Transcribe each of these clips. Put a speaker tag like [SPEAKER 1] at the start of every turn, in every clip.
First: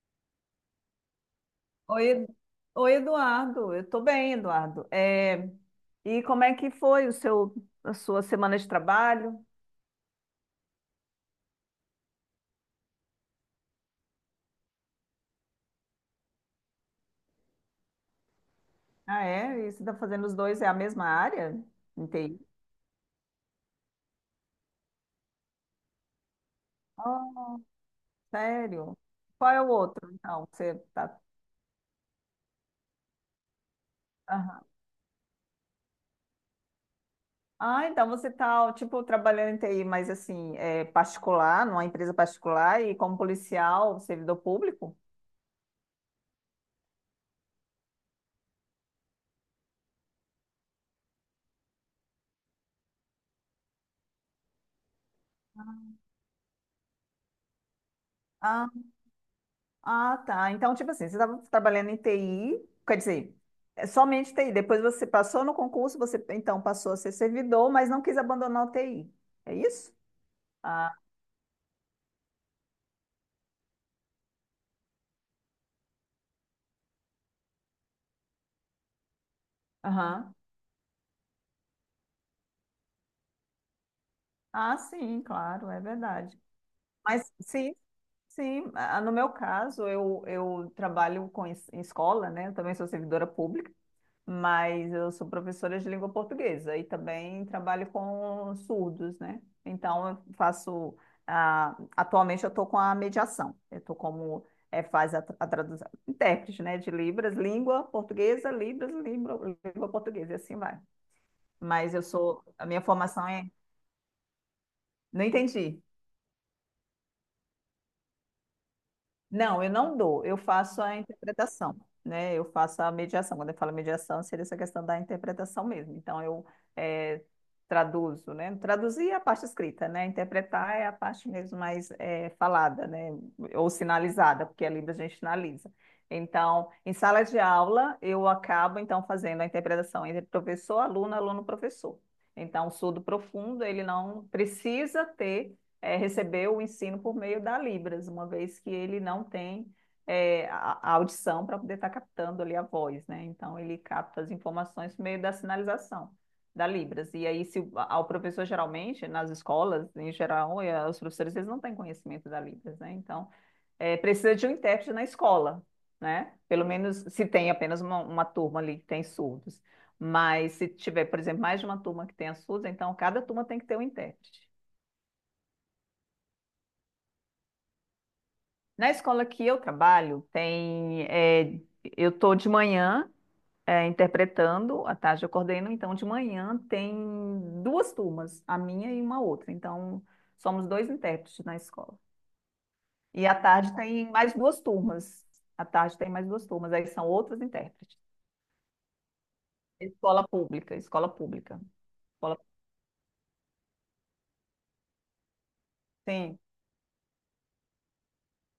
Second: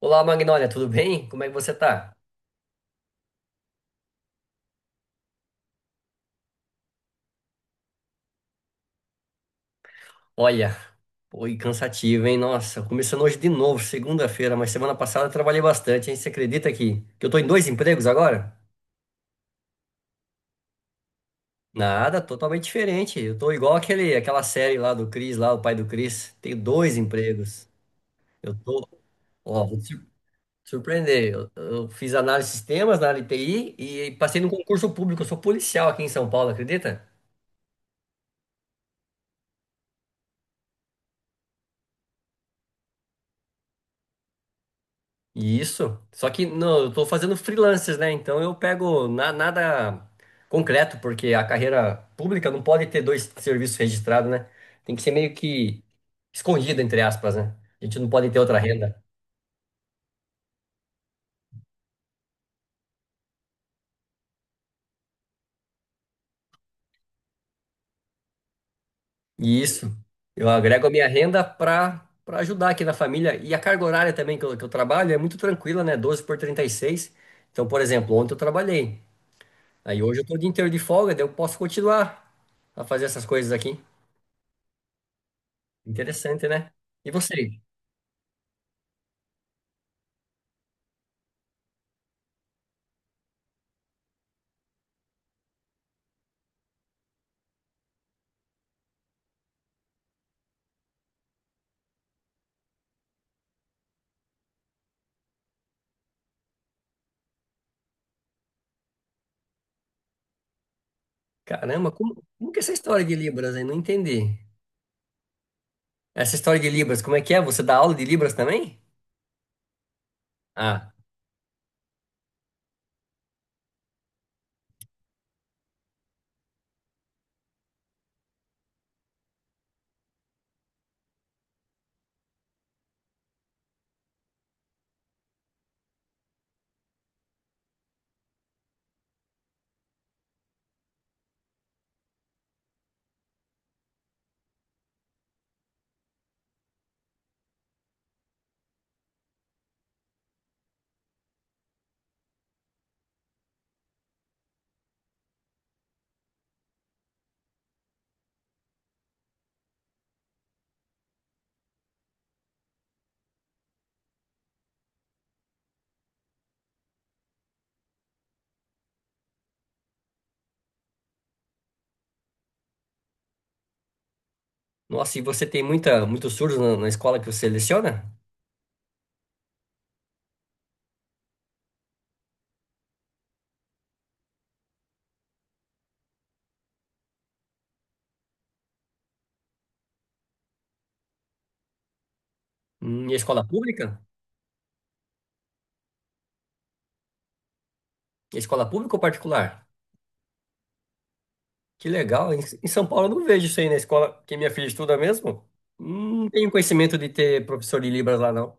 [SPEAKER 1] Olá, Magnólia, tudo bem? Como é que você
[SPEAKER 2] Oi,
[SPEAKER 1] tá?
[SPEAKER 2] Edu- Oi, Eduardo. Eu tô bem, Eduardo. E como é que foi a sua semana de trabalho?
[SPEAKER 1] Olha, foi cansativo, hein? Nossa, começando hoje de novo, segunda-feira, mas semana passada eu trabalhei bastante, hein? Você acredita que eu tô em dois empregos agora?
[SPEAKER 2] Ah, é? E você está fazendo os dois, é a mesma área?
[SPEAKER 1] Nada,
[SPEAKER 2] Entendi.
[SPEAKER 1] totalmente diferente. Eu tô igual aquela série lá do Chris, lá, o pai do Chris. Tenho dois
[SPEAKER 2] Oh,
[SPEAKER 1] empregos. Eu tô,
[SPEAKER 2] sério? Qual é
[SPEAKER 1] Ó,
[SPEAKER 2] o outro, então? Que você tá.
[SPEAKER 1] surpreender. Eu fiz análise de sistemas na área de TI e passei no
[SPEAKER 2] Aham.
[SPEAKER 1] concurso público. Eu sou policial aqui em São Paulo, acredita?
[SPEAKER 2] Ah, então você está, tipo, trabalhando em TI, mas assim, é particular, numa empresa particular e como policial, servidor público?
[SPEAKER 1] Isso. Só que não, eu tô fazendo freelances, né? Então nada concreto, porque a carreira pública não pode ter dois serviços registrados, né? Tem que ser meio que escondida, entre aspas, né? A gente não pode ter outra renda.
[SPEAKER 2] Ah, tá. Então, tipo assim, você estava trabalhando em TI, quer dizer, é somente TI. Depois você passou no concurso, você então passou a ser servidor, mas não quis abandonar o TI. É
[SPEAKER 1] E isso.
[SPEAKER 2] isso?
[SPEAKER 1] Eu agrego a
[SPEAKER 2] Ah,
[SPEAKER 1] minha renda para ajudar aqui na família. E a carga horária também que eu trabalho é muito tranquila, né? 12 por 36. Então, por exemplo, ontem eu trabalhei. Aí hoje eu tô
[SPEAKER 2] aham.
[SPEAKER 1] o dia inteiro de folga, daí eu posso continuar a fazer essas coisas aqui.
[SPEAKER 2] Ah, sim, claro, é verdade.
[SPEAKER 1] Interessante, né? E
[SPEAKER 2] Mas
[SPEAKER 1] você?
[SPEAKER 2] sim, sim. No meu caso, eu trabalho em escola, né? Eu também sou servidora pública. Mas eu sou professora de língua portuguesa e também trabalho com surdos, né? Então, eu faço. Atualmente, eu estou com a mediação. Eu estou como. É, faz a tradução, intérprete, né, de Libras, língua portuguesa, Libras, língua portuguesa, e assim vai.
[SPEAKER 1] Caramba,
[SPEAKER 2] Mas eu sou,
[SPEAKER 1] como que é
[SPEAKER 2] a
[SPEAKER 1] essa
[SPEAKER 2] minha
[SPEAKER 1] história de
[SPEAKER 2] formação é,
[SPEAKER 1] Libras aí? Não entendi.
[SPEAKER 2] não entendi.
[SPEAKER 1] Essa história de Libras, como é que é? Você dá aula de Libras também?
[SPEAKER 2] Não, eu não dou, eu faço
[SPEAKER 1] Ah,
[SPEAKER 2] a interpretação, né? Eu faço a mediação. Quando eu falo mediação, seria essa questão da interpretação mesmo. Então, eu eh, traduzo, né? Traduzir é a parte escrita, né? Interpretar é a parte mesmo mais falada, né? Ou sinalizada, porque a língua a gente sinaliza. Então, em sala de aula, eu acabo, então, fazendo a interpretação entre professor, aluno, aluno, professor. Então, o surdo profundo, ele não precisa ter recebeu o ensino por meio da Libras, uma vez que ele não tem a audição para poder estar tá captando ali a voz, né? Então ele capta as informações por meio da sinalização da Libras. E aí, se o- ao professor geralmente, nas escolas, em geral, os professores eles não têm conhecimento da Libras, né? Então, precisa de um intérprete na escola, né? Pelo menos se tem apenas uma turma ali que tem surdos. Mas se tiver, por exemplo, mais de uma turma que tenha surdos, então cada turma tem que ter um intérprete.
[SPEAKER 1] nossa, e você tem muitos surdos na escola que você leciona?
[SPEAKER 2] Na escola que eu trabalho, tem, é, eu estou de manhã, é, interpretando, à tarde eu coordeno, então de manhã tem duas turmas, a minha e uma outra. Então, somos dois intérpretes na escola.
[SPEAKER 1] E a
[SPEAKER 2] E à
[SPEAKER 1] escola
[SPEAKER 2] tarde
[SPEAKER 1] pública?
[SPEAKER 2] tem mais duas turmas. À tarde tem mais duas turmas, aí são outros intérpretes.
[SPEAKER 1] E a escola pública ou particular?
[SPEAKER 2] Escola pública, escola pública.
[SPEAKER 1] Que legal.
[SPEAKER 2] Escola.
[SPEAKER 1] Em São Paulo eu não vejo isso aí na escola que minha filha estuda mesmo. Não
[SPEAKER 2] Sim.
[SPEAKER 1] tenho conhecimento de ter professor de Libras lá, não.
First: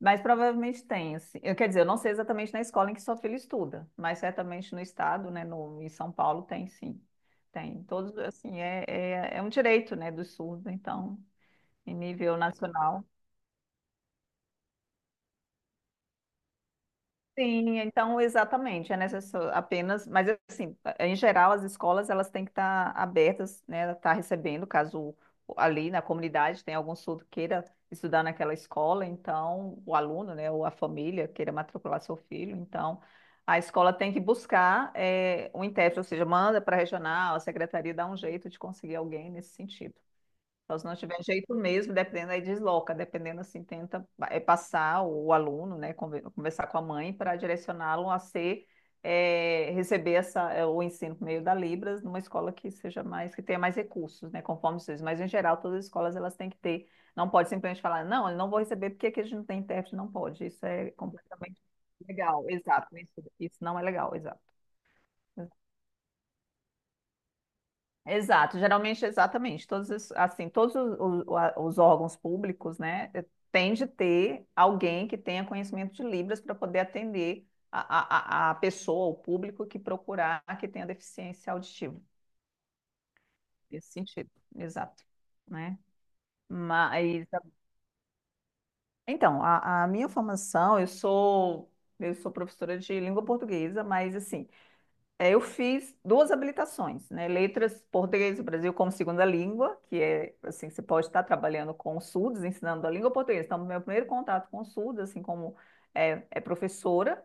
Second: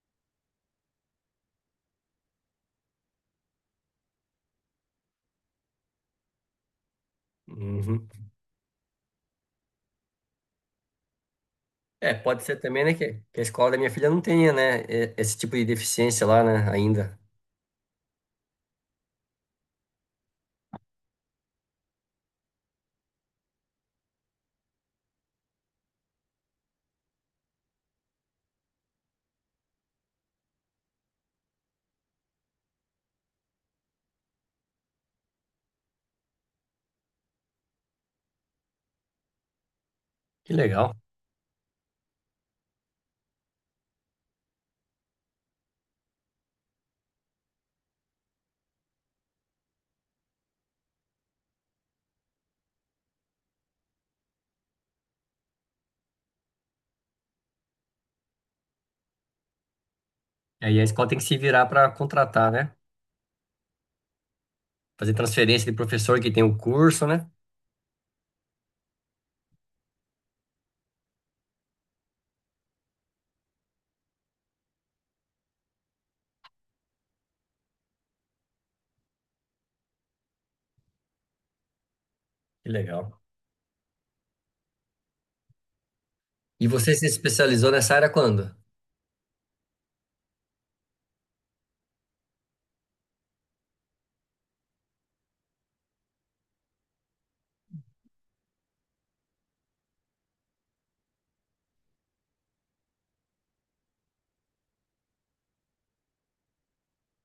[SPEAKER 2] Mas provavelmente tem, assim. Eu quer dizer, eu não sei exatamente na escola em que sua filha estuda, mas certamente no estado, né, no, em São Paulo tem sim. Tem.
[SPEAKER 1] Uhum.
[SPEAKER 2] Todos, assim, é um direito, né, dos surdos, então, em
[SPEAKER 1] É,
[SPEAKER 2] nível
[SPEAKER 1] pode ser também, né,
[SPEAKER 2] nacional.
[SPEAKER 1] que a escola da minha filha não tenha, né, esse tipo de deficiência lá, né, ainda.
[SPEAKER 2] Sim, então exatamente, é necessário apenas, mas assim, em geral as escolas elas têm que estar abertas, né, estar recebendo, caso ali na comunidade tenha algum surdo queira estudar naquela escola, então o aluno, né, ou a família queira matricular seu filho, então a escola tem que buscar um intérprete, ou seja, manda para a regional, a secretaria dá um jeito de conseguir alguém nesse sentido.
[SPEAKER 1] Que
[SPEAKER 2] Então, se
[SPEAKER 1] legal.
[SPEAKER 2] não tiver jeito mesmo, dependendo, aí desloca, dependendo assim, tenta passar o aluno, né, conversar com a mãe para direcioná-lo a ser, receber essa, o ensino por meio da Libras numa escola que seja mais, que tenha mais recursos, né, conforme vocês. Mas, em geral, todas as escolas, elas têm que ter, não pode simplesmente falar, não, eu não vou receber porque aqui a gente não tem intérprete, não pode. Isso
[SPEAKER 1] Aí a
[SPEAKER 2] é
[SPEAKER 1] escola tem que se
[SPEAKER 2] completamente
[SPEAKER 1] virar para
[SPEAKER 2] legal,
[SPEAKER 1] contratar, né?
[SPEAKER 2] exato, isso não é legal, exato.
[SPEAKER 1] Fazer transferência de professor que tem o curso, né?
[SPEAKER 2] Exato, geralmente, exatamente, todos, assim, todos os, os órgãos públicos, né, tem de ter alguém que tenha conhecimento de Libras para poder atender a pessoa, o público que procurar que tenha deficiência auditiva,
[SPEAKER 1] Que legal.
[SPEAKER 2] nesse sentido, exato, né,
[SPEAKER 1] E você se
[SPEAKER 2] mas,
[SPEAKER 1] especializou nessa área quando?
[SPEAKER 2] então, a minha formação, eu sou professora de língua portuguesa, mas, assim, é, eu fiz duas habilitações, né? Letras, português do Brasil como segunda língua, que é, assim, você pode estar trabalhando com o SUDES, ensinando a língua portuguesa. Então, meu primeiro contato com o SUDES, assim como é professora,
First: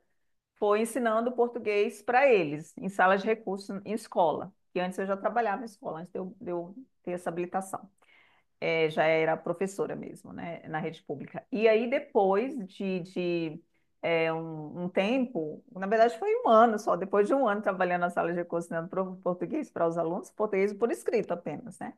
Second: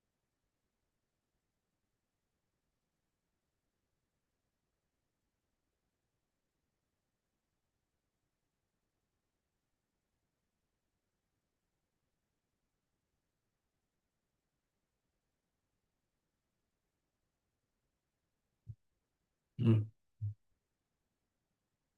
[SPEAKER 2] foi ensinando português para eles, em salas de recursos, em escola. Que antes eu já trabalhava em escola, antes de eu ter essa habilitação já era professora mesmo, né, na rede pública. E aí, depois de um tempo, na verdade foi um ano só, depois de um ano trabalhando na sala de recursos ensinando português para
[SPEAKER 1] Hum,
[SPEAKER 2] os alunos, português por escrito apenas, né,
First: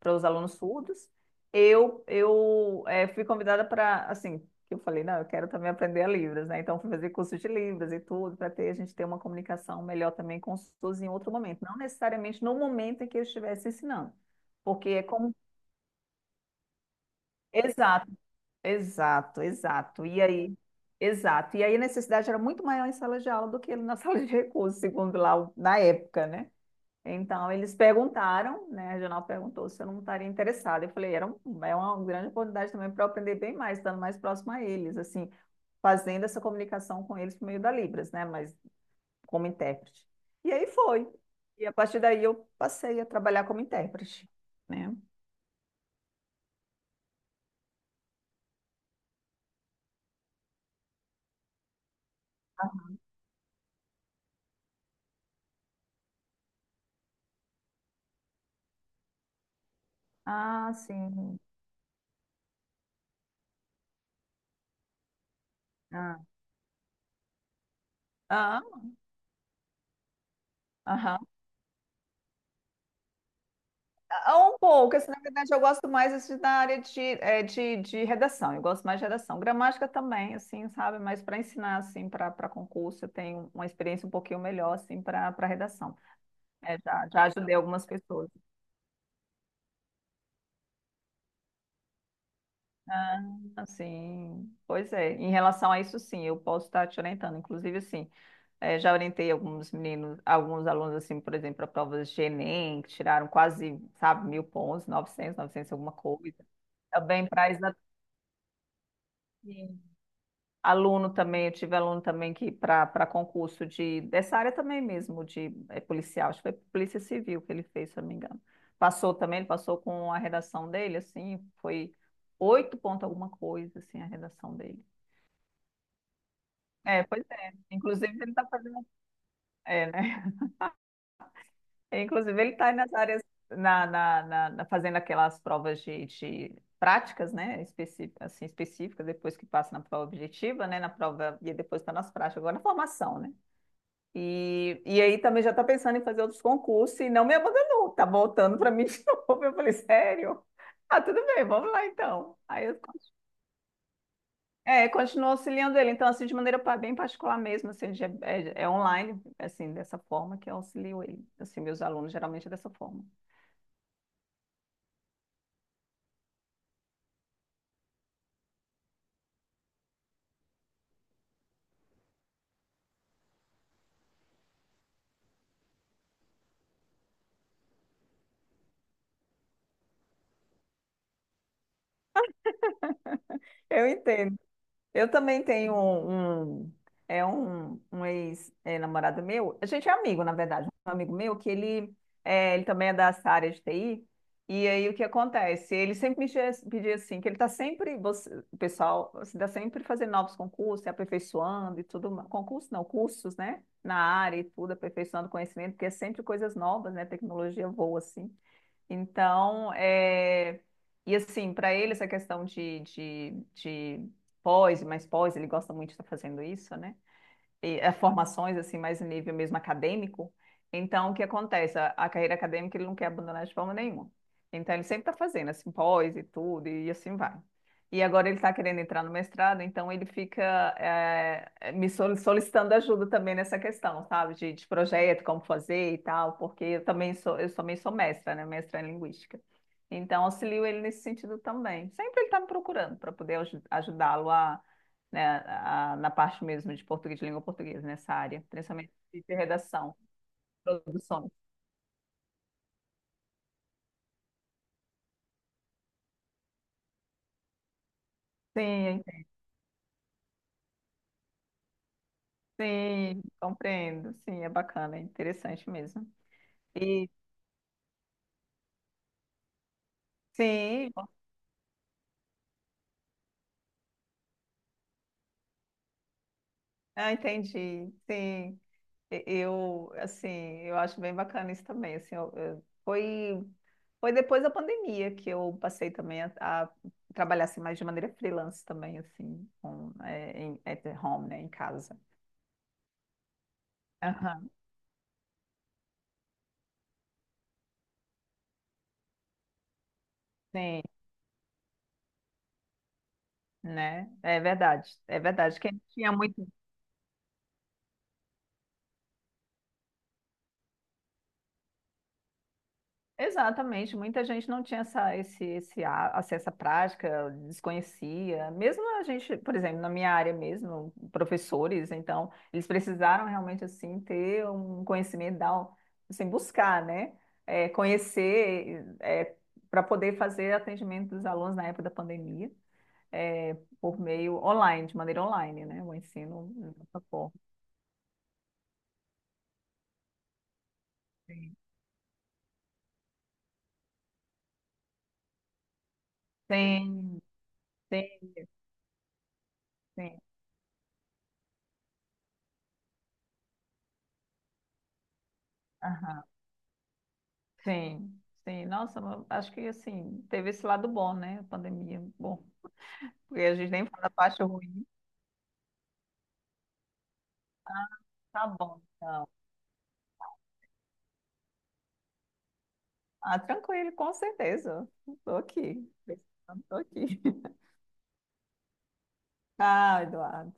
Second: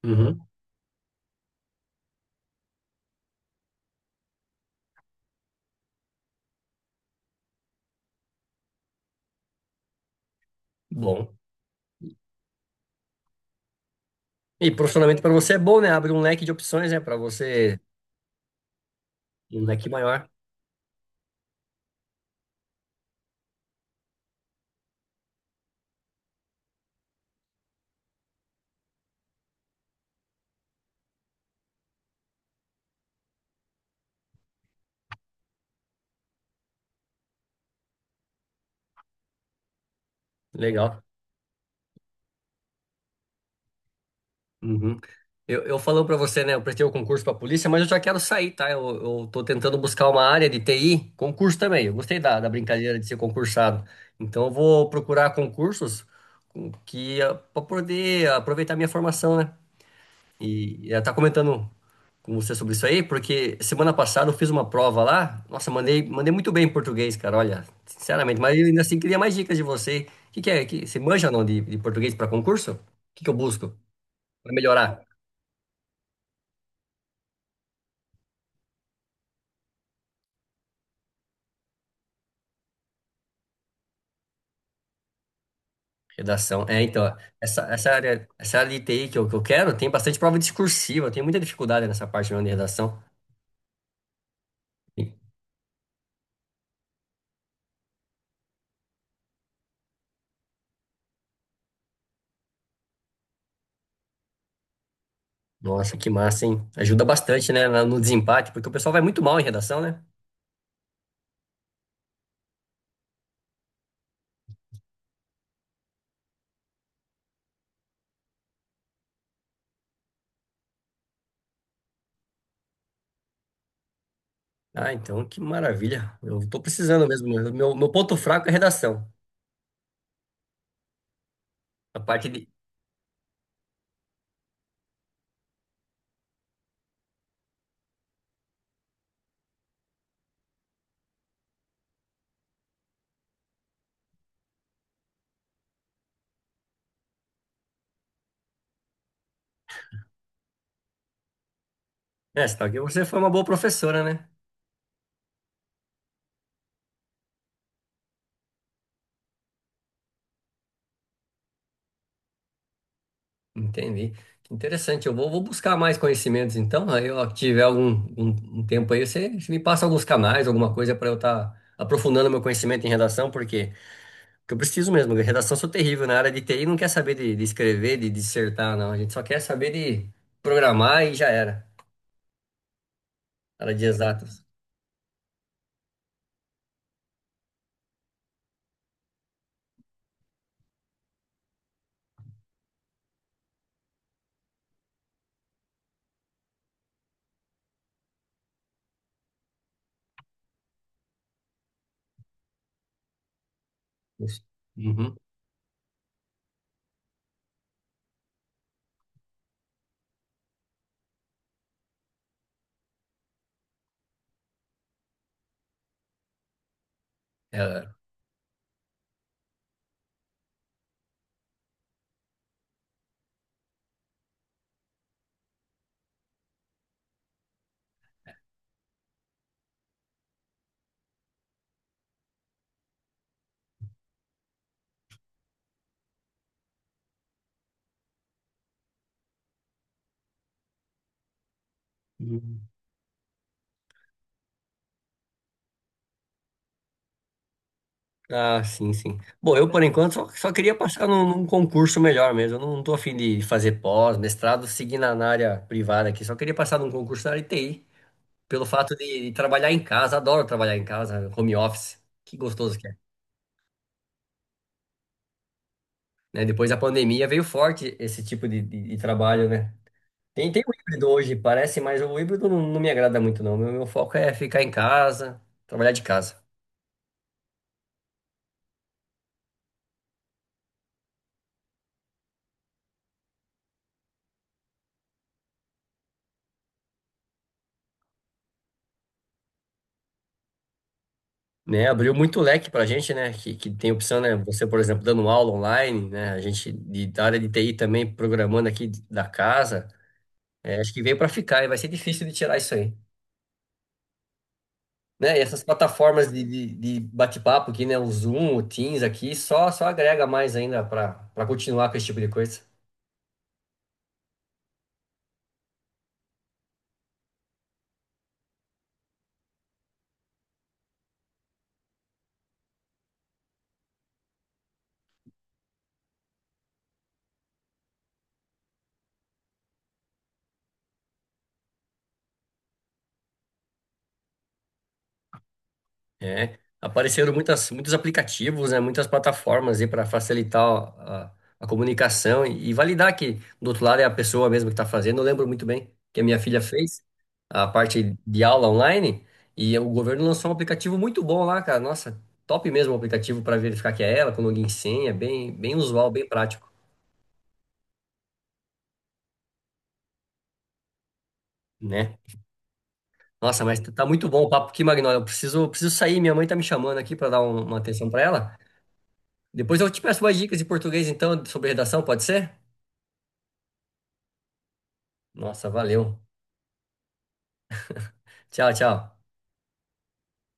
[SPEAKER 2] para os
[SPEAKER 1] Uhum.
[SPEAKER 2] alunos surdos, eu fui convidada para, assim, que eu falei, não, eu quero também aprender a Libras, né, então fui fazer curso de Libras e tudo, para ter, a gente ter uma comunicação melhor também com os surdos em outro
[SPEAKER 1] Bom.
[SPEAKER 2] momento, não necessariamente no momento em que eu estivesse ensinando,
[SPEAKER 1] E
[SPEAKER 2] porque é
[SPEAKER 1] profissionalmente para
[SPEAKER 2] como.
[SPEAKER 1] você é bom, né? Abre um leque de opções, né? Para você,
[SPEAKER 2] Exato. Exato,
[SPEAKER 1] um leque
[SPEAKER 2] exato. E
[SPEAKER 1] maior.
[SPEAKER 2] aí, exato. E aí a necessidade era muito maior em sala de aula do que na sala de recursos, segundo lá na época, né? Então eles perguntaram, né? A regional perguntou se eu não estaria interessada. Eu falei, é uma grande oportunidade também para eu aprender bem mais, estando mais próximo a eles, assim, fazendo essa comunicação com eles por meio da Libras, né? Mas como intérprete. E aí
[SPEAKER 1] Legal.
[SPEAKER 2] foi. E a partir daí eu passei a trabalhar como intérprete, né?
[SPEAKER 1] Uhum. Eu falando para você, né? Eu prestei o concurso para polícia, mas eu já quero sair, tá? Eu tô tentando buscar uma área de TI, concurso também. Eu gostei da brincadeira de ser concursado. Então eu vou procurar concursos com- que para poder aproveitar minha formação, né?
[SPEAKER 2] Ah,
[SPEAKER 1] E ela tá
[SPEAKER 2] sim.
[SPEAKER 1] comentando com você sobre isso aí, porque semana passada eu fiz uma prova lá. Nossa,
[SPEAKER 2] Ah,
[SPEAKER 1] mandei muito bem em português, cara, olha, sinceramente. Mas
[SPEAKER 2] ah,
[SPEAKER 1] eu ainda assim queria mais dicas de você. O que, que é? Que, você
[SPEAKER 2] aham.
[SPEAKER 1] manja ou não de português para concurso? O que que eu busco
[SPEAKER 2] Ah,
[SPEAKER 1] para
[SPEAKER 2] um pouco,
[SPEAKER 1] melhorar?
[SPEAKER 2] assim, na verdade eu gosto mais assim, da área de redação, eu gosto mais de redação. Gramática também, assim, sabe? Mas para ensinar, assim, para concurso, eu tenho uma experiência um pouquinho melhor, assim, para redação.
[SPEAKER 1] Redação.
[SPEAKER 2] É,
[SPEAKER 1] É, então,
[SPEAKER 2] já,
[SPEAKER 1] ó,
[SPEAKER 2] já ajudei algumas pessoas.
[SPEAKER 1] essa área de TI que eu quero tem bastante prova discursiva, eu tenho muita dificuldade nessa parte não, de redação.
[SPEAKER 2] Ah, assim, pois
[SPEAKER 1] E,
[SPEAKER 2] é. Em relação a isso, sim, eu posso estar te orientando. Inclusive, assim, já orientei alguns meninos, alguns alunos, assim, por exemplo, para provas de Enem, que tiraram quase, sabe, mil pontos, 900, 900 alguma
[SPEAKER 1] Nossa, que
[SPEAKER 2] coisa.
[SPEAKER 1] massa, hein? Ajuda
[SPEAKER 2] Também para,
[SPEAKER 1] bastante, né, no desempate, porque o pessoal vai muito mal em redação, né?
[SPEAKER 2] aluno também, eu tive aluno também que para concurso de dessa área também mesmo, de policial, acho que foi Polícia Civil que ele fez, se eu não me engano. Passou também, ele passou com a redação dele, assim, foi oito ponto alguma coisa, assim, a redação dele.
[SPEAKER 1] Ah, então que maravilha. Eu tô
[SPEAKER 2] É,
[SPEAKER 1] precisando
[SPEAKER 2] pois
[SPEAKER 1] mesmo. Meu,
[SPEAKER 2] é.
[SPEAKER 1] meu meu
[SPEAKER 2] Inclusive
[SPEAKER 1] ponto
[SPEAKER 2] ele está
[SPEAKER 1] fraco é
[SPEAKER 2] fazendo,
[SPEAKER 1] redação.
[SPEAKER 2] né?
[SPEAKER 1] A parte
[SPEAKER 2] Inclusive
[SPEAKER 1] de,
[SPEAKER 2] ele está nas áreas, fazendo aquelas provas de práticas, né? Específicas, assim, específicas, depois que passa na prova objetiva, né? Na prova, e depois está nas práticas, agora na formação, né? E aí também já está pensando em fazer outros concursos e não me abandonou, tá voltando para mim de novo. Eu falei, sério? Ah, tudo bem, vamos lá então.
[SPEAKER 1] É, você
[SPEAKER 2] Aí
[SPEAKER 1] tá,
[SPEAKER 2] eu
[SPEAKER 1] você foi uma boa professora, né?
[SPEAKER 2] é, continuo auxiliando ele, então assim, de maneira bem particular mesmo, assim, é online, assim, dessa forma que eu auxilio ele. Assim, meus alunos geralmente é dessa forma.
[SPEAKER 1] Entendi. Que interessante. Vou buscar mais conhecimentos, então. Aí, ó, tiver algum um tempo aí, você me passa alguns canais, alguma coisa para eu estar aprofundando meu conhecimento em redação, porque eu preciso mesmo. De redação eu sou terrível. Na área de TI não quer saber de escrever, de dissertar, não. A gente só quer saber de programar e já era. Área de
[SPEAKER 2] Eu entendo.
[SPEAKER 1] exatas.
[SPEAKER 2] Eu também tenho um ex-namorado meu, a gente é amigo, na verdade, um amigo meu que ele também é dessa área de TI, e aí o que acontece? Ele sempre me pedia assim, que ele está sempre, o pessoal está sempre fazendo novos concursos, se aperfeiçoando e tudo, concursos não, cursos, né, na área
[SPEAKER 1] Isso.
[SPEAKER 2] e tudo,
[SPEAKER 1] Uhum.
[SPEAKER 2] aperfeiçoando conhecimento, porque é sempre coisas novas, né, tecnologia voa assim. Então, é. E assim, para ele essa questão de pós, e mais pós, ele gosta muito de estar fazendo isso, né? e,
[SPEAKER 1] É,
[SPEAKER 2] é, formações assim mais em nível mesmo acadêmico. Então, o que acontece? A carreira acadêmica ele não quer abandonar de forma nenhuma. Então, ele sempre está fazendo assim pós e tudo e assim vai. E agora ele está querendo entrar no mestrado, então ele fica me solicitando ajuda também nessa questão, sabe? De projeto, como fazer e tal, porque eu também sou mestra, né? Mestra em linguística. Então, auxilio ele nesse sentido também. Sempre ele está me procurando para poder ajudá-lo a, né, na parte mesmo de português, de língua portuguesa, nessa área,
[SPEAKER 1] ah,
[SPEAKER 2] principalmente
[SPEAKER 1] sim, sim.
[SPEAKER 2] de
[SPEAKER 1] Bom, eu por
[SPEAKER 2] redação,
[SPEAKER 1] enquanto só queria passar
[SPEAKER 2] produção.
[SPEAKER 1] num concurso melhor mesmo. Eu não, não tô afim de fazer pós, mestrado, seguir na área privada aqui. Só queria passar num concurso na área de TI, pelo fato
[SPEAKER 2] Sim,
[SPEAKER 1] de trabalhar em casa. Adoro trabalhar em casa, home office. Que gostoso que é,
[SPEAKER 2] sim, compreendo. Sim, é bacana, é interessante mesmo.
[SPEAKER 1] né? Depois da
[SPEAKER 2] E
[SPEAKER 1] pandemia veio forte esse tipo de de trabalho, né? Tem o
[SPEAKER 2] sim,
[SPEAKER 1] híbrido hoje, parece, mas o híbrido não me agrada muito, não. Meu foco é ficar em casa, trabalhar de casa.
[SPEAKER 2] entendi. Sim, eu, assim, eu acho bem bacana isso também. Assim, foi depois da pandemia que eu passei também a trabalhar assim, mais de maneira freelance também, assim, com, em, at home, né, em
[SPEAKER 1] Né,
[SPEAKER 2] casa.
[SPEAKER 1] abriu muito leque para a gente, né? Que tem opção, né?
[SPEAKER 2] Aham,
[SPEAKER 1] Você, por exemplo, dando aula online, né? A gente da área de TI também programando aqui da casa. É,
[SPEAKER 2] sim.
[SPEAKER 1] acho que veio para ficar e vai ser difícil de tirar isso aí.
[SPEAKER 2] Né? É verdade, é
[SPEAKER 1] Né? E
[SPEAKER 2] verdade.
[SPEAKER 1] essas
[SPEAKER 2] Quem tinha
[SPEAKER 1] plataformas
[SPEAKER 2] muito.
[SPEAKER 1] de bate-papo aqui, né? O Zoom, o Teams aqui, só agrega mais ainda para continuar com esse tipo de coisa.
[SPEAKER 2] Exatamente, muita gente não tinha essa, esse, a- assim, essa prática, desconhecia. Mesmo a gente, por exemplo, na minha área mesmo, professores, então, eles precisaram realmente, assim, ter um conhecimento, assim, buscar, né? É, conhecer, para poder fazer atendimento dos alunos na época da pandemia, é, por meio online, de maneira online, né? O ensino
[SPEAKER 1] É,
[SPEAKER 2] dessa
[SPEAKER 1] apareceram
[SPEAKER 2] forma.
[SPEAKER 1] muitos aplicativos, né, muitas plataformas aí para facilitar a,
[SPEAKER 2] Sim,
[SPEAKER 1] a comunicação e validar que do outro lado é a pessoa mesmo que está fazendo. Eu lembro muito bem que a minha filha fez
[SPEAKER 2] sim,
[SPEAKER 1] a parte
[SPEAKER 2] sim.
[SPEAKER 1] de aula online e o
[SPEAKER 2] Sim.
[SPEAKER 1] governo lançou um aplicativo muito bom lá, cara. Nossa, top mesmo o aplicativo para verificar que é ela, com login e senha, bem, bem usual,
[SPEAKER 2] Aham.
[SPEAKER 1] bem prático,
[SPEAKER 2] Sim, sim. Nossa, mas acho que assim, teve esse lado bom, né? A pandemia.
[SPEAKER 1] né?
[SPEAKER 2] Bom, porque a
[SPEAKER 1] Nossa,
[SPEAKER 2] gente
[SPEAKER 1] mas
[SPEAKER 2] nem fala
[SPEAKER 1] tá
[SPEAKER 2] da
[SPEAKER 1] muito
[SPEAKER 2] parte
[SPEAKER 1] bom o papo aqui,
[SPEAKER 2] ruim.
[SPEAKER 1] Magnólia. Eu preciso, preciso sair, minha mãe tá me chamando aqui para dar um- uma atenção para
[SPEAKER 2] Tá
[SPEAKER 1] ela.
[SPEAKER 2] bom, então.
[SPEAKER 1] Depois eu te peço mais dicas de português, então, sobre redação, pode ser?
[SPEAKER 2] Ah, tranquilo, com certeza. Tô
[SPEAKER 1] Nossa,
[SPEAKER 2] aqui.
[SPEAKER 1] valeu.
[SPEAKER 2] Tô aqui.
[SPEAKER 1] Tchau, tchau.
[SPEAKER 2] Ah, Eduardo.